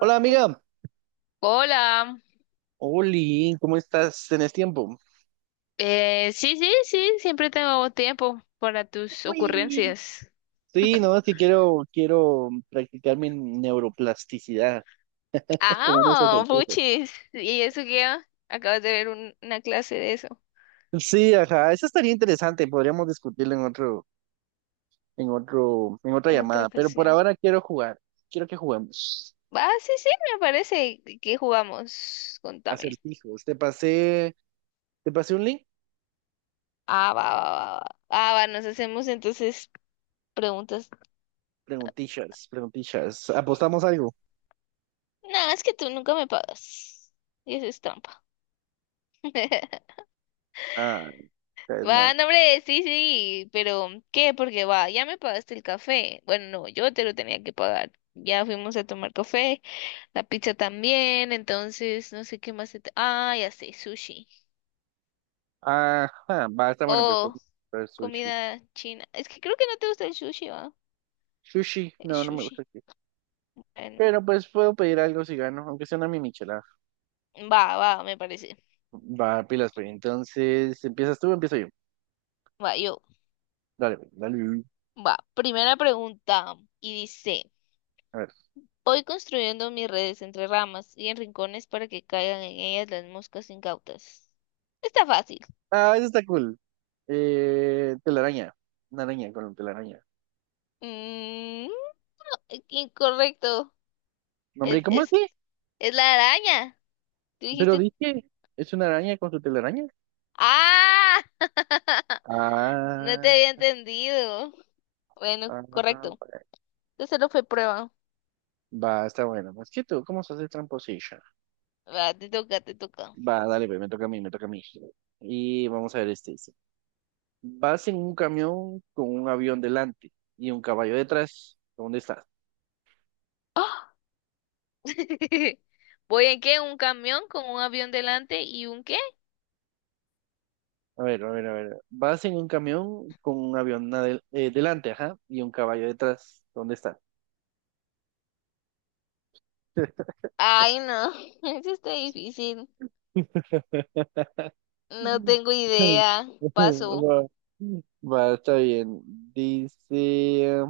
Hola, amiga, Hola, Oli, ¿cómo estás? ¿Tenés tiempo? Sí, sí, sí, siempre tengo tiempo para tus Uy, ocurrencias. Sí, no, es que quiero practicar mi neuroplasticidad Ah, como unos oh, ejercicios. puchis. ¿Y eso qué? Acabas de ver una clase de eso Sí, ajá, eso estaría interesante, podríamos discutirlo en otra en otra llamada, pero por ocasión. ahora quiero jugar, quiero que juguemos. Ah, sí, sí, me parece. ¿Qué jugamos? Contame. Acertijos, te pasé un link, Ah, va, va, va, va. Ah, va, nos hacemos entonces preguntas. Preguntillas, apostamos algo. No, es que tú nunca me pagas. Y eso es trampa. Ah, es Va, mal. no, hombre, sí, sí, pero ¿qué? Porque va, ya me pagaste el café. Bueno, no, yo te lo tenía que pagar. Ya fuimos a tomar café, la pizza también, entonces no sé qué más. Ah, ya sé, sushi. Ajá, basta, bueno, pues, pues Oh, pues, sushi. comida china. Es que creo que no te gusta el sushi, va. Sushi, El no, no me gusta. sushi. Bueno, Pero pues puedo pedir algo si gano, aunque sea una mi michelada. va, va, me parece. Va, pilas, pues. Entonces, ¿empiezas tú o empiezo yo? Va, yo. Dale, pues, dale. Va, primera pregunta. Y dice, A ver. voy construyendo mis redes entre ramas y en rincones para que caigan en ellas las moscas incautas. Está fácil. Ah, eso está cool. Telaraña. Una araña con telaraña. Mm, Incorrecto. No, hombre, Es, ¿cómo es, así? es la araña. Tú Pero dijiste. dije, ¿es una araña con su telaraña? ¡Ah! No te Ah, había entendido. Bueno, ah, correcto. Entonces no fue prueba. va, está bueno. Pues que tú, ¿cómo se hace, tramposillo? Va, te toca, te toca. Va, dale, pues, me toca a mí. Y vamos a ver este. Dice, vas en un camión con un avión delante y un caballo detrás. ¿Dónde estás? ¡Ah! ¿Voy en qué? ¿Un camión con un avión delante y un qué? A ver, a ver, a ver. Vas en un camión con un avión delante, ajá, y un caballo detrás. ¿Dónde está? Ay, no. Eso está difícil. No tengo idea. Paso. Va, va, está bien. Dice,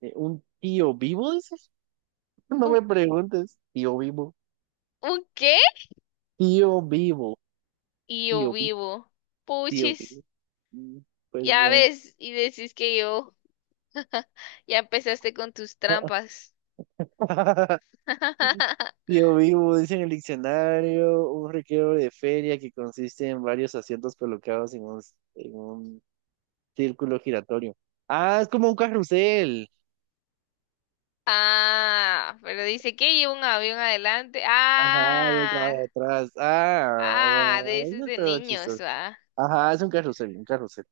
¿un tío vivo, dices? No ¿Un, me preguntes. Tío vivo. un qué? Tío vivo. Y yo Tío vivo. vivo. Tío Puchis. vivo. Mm, Pues Ya bueno. ves, y decís que yo. Ya empezaste con tus trampas. Yo vivo, dice en el diccionario, un recreo de feria que consiste en varios asientos colocados en un círculo giratorio. Ah, es como un carrusel. Ah, pero dice que lleva un avión adelante. Ajá, yo acá de Ah, atrás. Ah, ah, de bueno, esos eso es de todo niños, chistoso. va. Ajá, es un carrusel, un carrusel.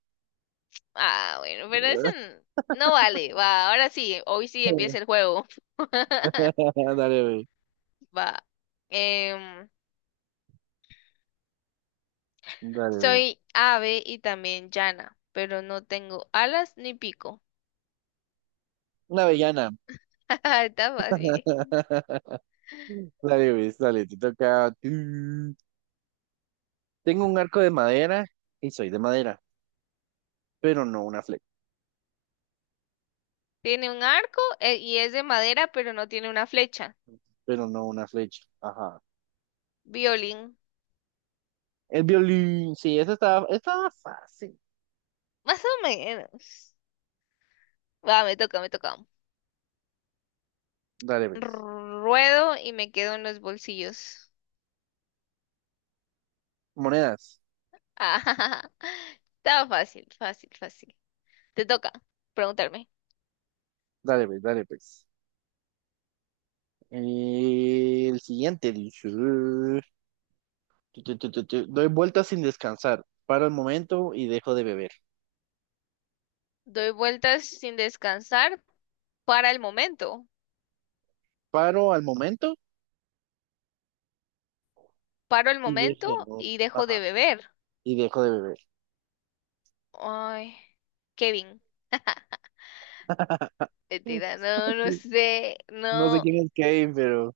Ah, bueno, pero eso no vale, va. Ahora sí, hoy sí empieza el juego. Dale, güey. Va. Em, Dale, güey. Soy ave y también llana, pero no tengo alas ni pico. Una avellana. Está fácil. Dale, güey, dale, te toca. Tengo un arco de madera y soy de madera, pero no una flecha. Tiene un arco y es de madera, pero no tiene una flecha. Pero no una flecha. Ajá. Violín. El violín, sí, esta estaba fácil. Más o menos. Va, me toca, me toca. Dale, pues. Ruedo y me quedo en los bolsillos. Monedas. Ah, estaba fácil, fácil, fácil. Te toca preguntarme. Dale, pues, dale, pues. El siguiente dice, doy vueltas sin descansar. Paro al momento y dejo de beber. Doy vueltas sin descansar para el momento. Paro al momento Paro el y dejo momento de beber. y dejo de Ajá, beber. y dejo de beber. Ay, Kevin. Mentira, no, no sé, No sé no. quién es Kane, pero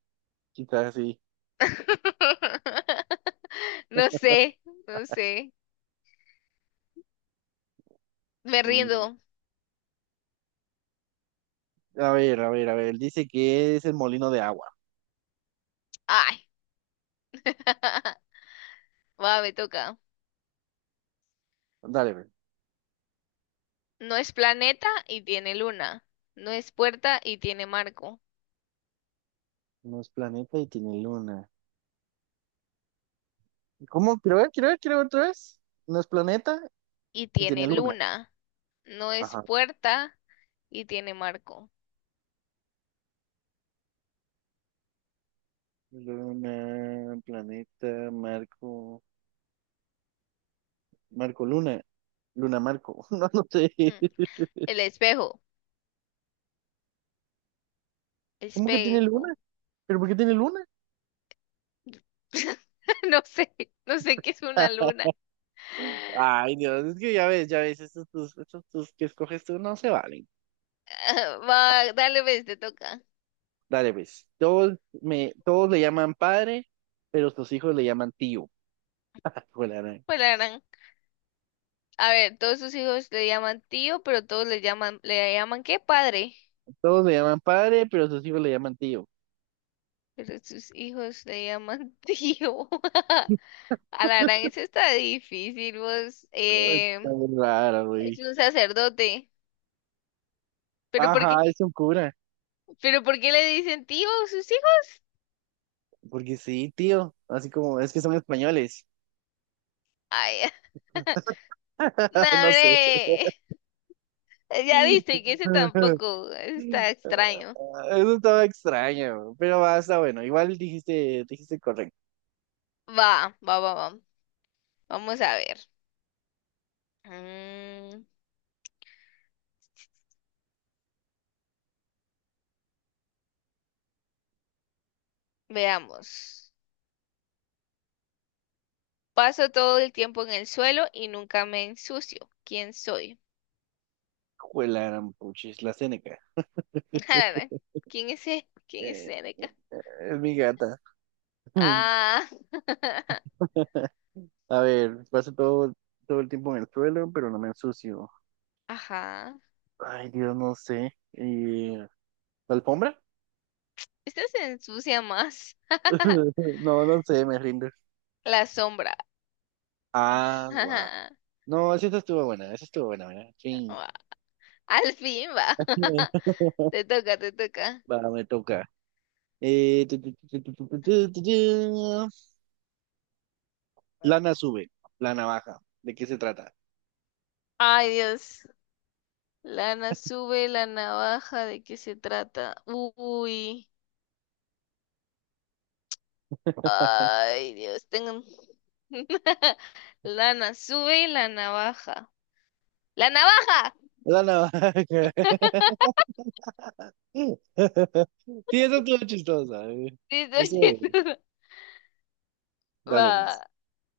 quizás sí. No sé, no sé. Me Mm, rindo. A ver, a ver, a ver. Dice que es el molino de agua. Ay. Va, me toca. Dale, ve. No es planeta y tiene luna. No es puerta y tiene marco. No es planeta y tiene luna. ¿Cómo? Quiero ver, quiero ver, quiero ver otra vez. No es planeta Y y tiene tiene luna. luna. No es Ajá. puerta y tiene marco. Luna, planeta, Marco, Marco Luna. Luna Marco. No, no sé. Hmm. El espejo. ¿Cómo que tiene luna? Espejo. ¿Pero por qué tiene luna? No sé, no sé qué es una luna. Ay, Dios, es que ya ves, estos tus que escoges tú no se valen. Ah, Ah, va, dale, ves, te toca. Dale, pues. Todos le llaman padre, pero sus hijos le llaman tío. Hijo de la gran- Pues la gran. A ver, todos sus hijos le llaman tío, pero todos ¿le llaman qué? Padre. Todos le llaman padre, pero sus hijos le llaman tío. Pero sus hijos le llaman tío. A la gran, eso está difícil, vos. Ay, está muy rara, güey. Es un sacerdote. ¿Pero por Ajá, qué? es un cura. ¿Pero por qué le dicen tío a sus hijos? Porque sí, tío. Así como, es que son españoles. Ay, no, No sé. hombre. Ya viste que ese tampoco ese Eso está extraño. estaba extraño, pero va, está bueno. Igual dijiste, dijiste correcto. Va, va, va, va. Vamos a ver. Mm, Veamos. Paso todo el tiempo en el suelo y nunca me ensucio. ¿Quién soy? Juela, gran puchis, la Seneca. A la gran, ¿quién es ese? ¿Quién es Eh, ese? eh, es mi gata. Ah, A ver, todo el tiempo en el suelo, pero no me ensucio. ajá. Ay, Dios, no sé. ¿Y la alfombra? Esta se ensucia más. No, no sé, me rindo. La sombra. Ah, wow. No, esa estuvo buena, esa estuvo buena, ¿verdad? Sí. Ua, al fin va. Te toca, te toca. Va, me toca. Tu, tu, tu, tu, tu, tu, tu, tu, tu. Lana sube, la navaja. ¿De qué se trata? Ay, Dios. Lana sube la navaja. ¿De qué se trata? Uy. Ay, Dios. Tengo. Lana sube la navaja. ¡La navaja! La navaja. Sí, eso estuvo chistosa. Sí, Eso, eh, dale, pues. Va.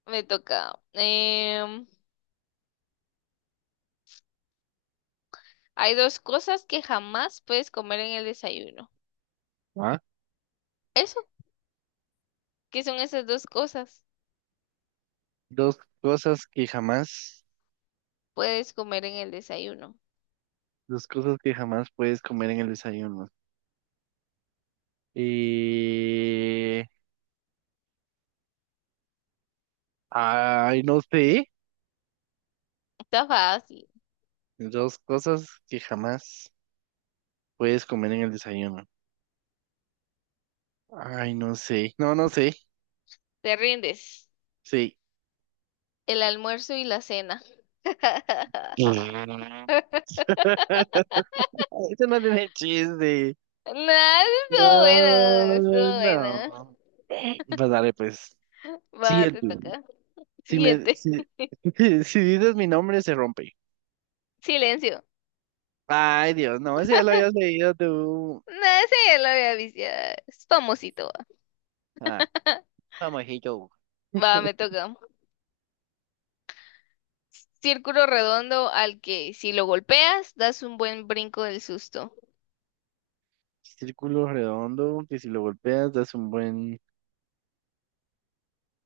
Me toca. Hay dos cosas que jamás puedes comer en el desayuno. Ah, Eso, ¿qué son esas dos cosas? Dos cosas que jamás, Puedes comer en el desayuno. dos cosas que jamás puedes comer en el desayuno. Eh, ay, no sé. Está fácil. Dos cosas que jamás puedes comer en el desayuno. Ay, no sé. No, no sé. Te rindes. Sí. El almuerzo y la cena. Eso no tiene chiste. No, estuvo bueno, No, estuvo bueno. no. Pues dale, pues. Sí, Va, el te tuyo. toca. Si me, Siguiente. si, si dices mi nombre, se rompe. Silencio. Ay, Dios, no, ese ya lo habías leído tú. No, ese ya lo había visto. Ya es famosito. Va, Ah, famosito. va, me toca. Círculo redondo al que si lo golpeas das un buen brinco del susto. Círculo redondo, que si lo golpeas das un buen...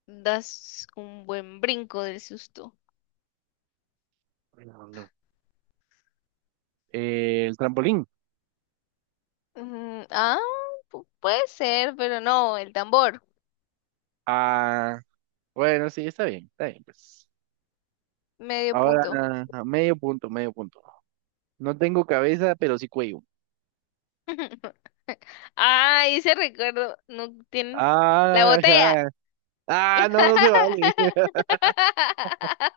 Das un buen brinco del susto. redondo. El trampolín. Ah, puede ser, pero no, el tambor, Ah, bueno, sí, está bien, pues. medio Ahora, punto. medio punto, medio punto. No tengo cabeza, pero sí cuello. Ah, ese recuerdo, no tiene la Ah, botella. ya. Ah, no, no se vale.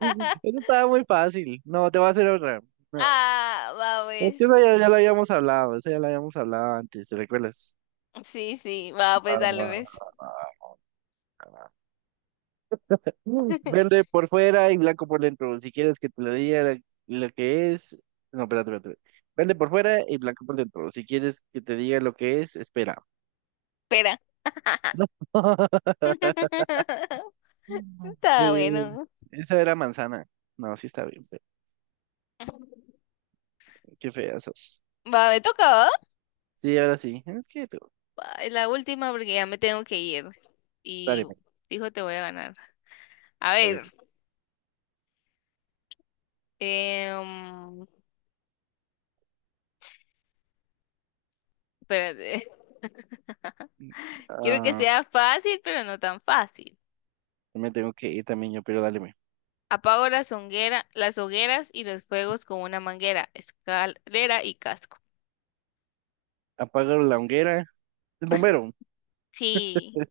Eso estaba muy fácil. No, te voy a hacer otra. No, Ah, va es pues. que ya lo habíamos hablado, esa ya la habíamos hablado antes, ¿te recuerdas? Sí, sí, va Va, pues, dale va, pues. va, va. Verde por fuera y blanco por dentro. Si quieres que te lo diga la- lo que es. No, espérate. Verde por fuera y blanco por dentro. Si quieres que te diga lo que es, espera. Espera. No. Mm. Está Eh, bueno. esa era manzana. No, sí está bien. Pero qué fea sos. Va, me toca, ¿va? Sí, ahora sí. Es que tú. Va, es la última porque ya me tengo que ir. Dale, Y men, dijo te voy a ganar. A dale. ver, Men. em, espérate. Quiero que Ah, sea fácil, pero no tan fácil. yo me tengo que ir también yo, pero dale. Men. Apago las hogueras y los fuegos con una manguera, escalera y casco. Apaga la hoguera. El bombero. Sí,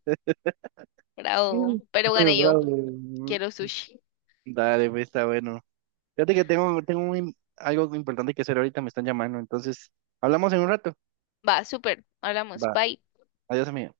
Mm. bravo. Pero gané yo. Bravo. Quiero sushi. Dale, pues, está bueno. Fíjate que tengo un algo importante que hacer ahorita, me están llamando. Entonces, hablamos en un rato. Va, súper. Hablamos. Va. Bye. Adiós, amigo.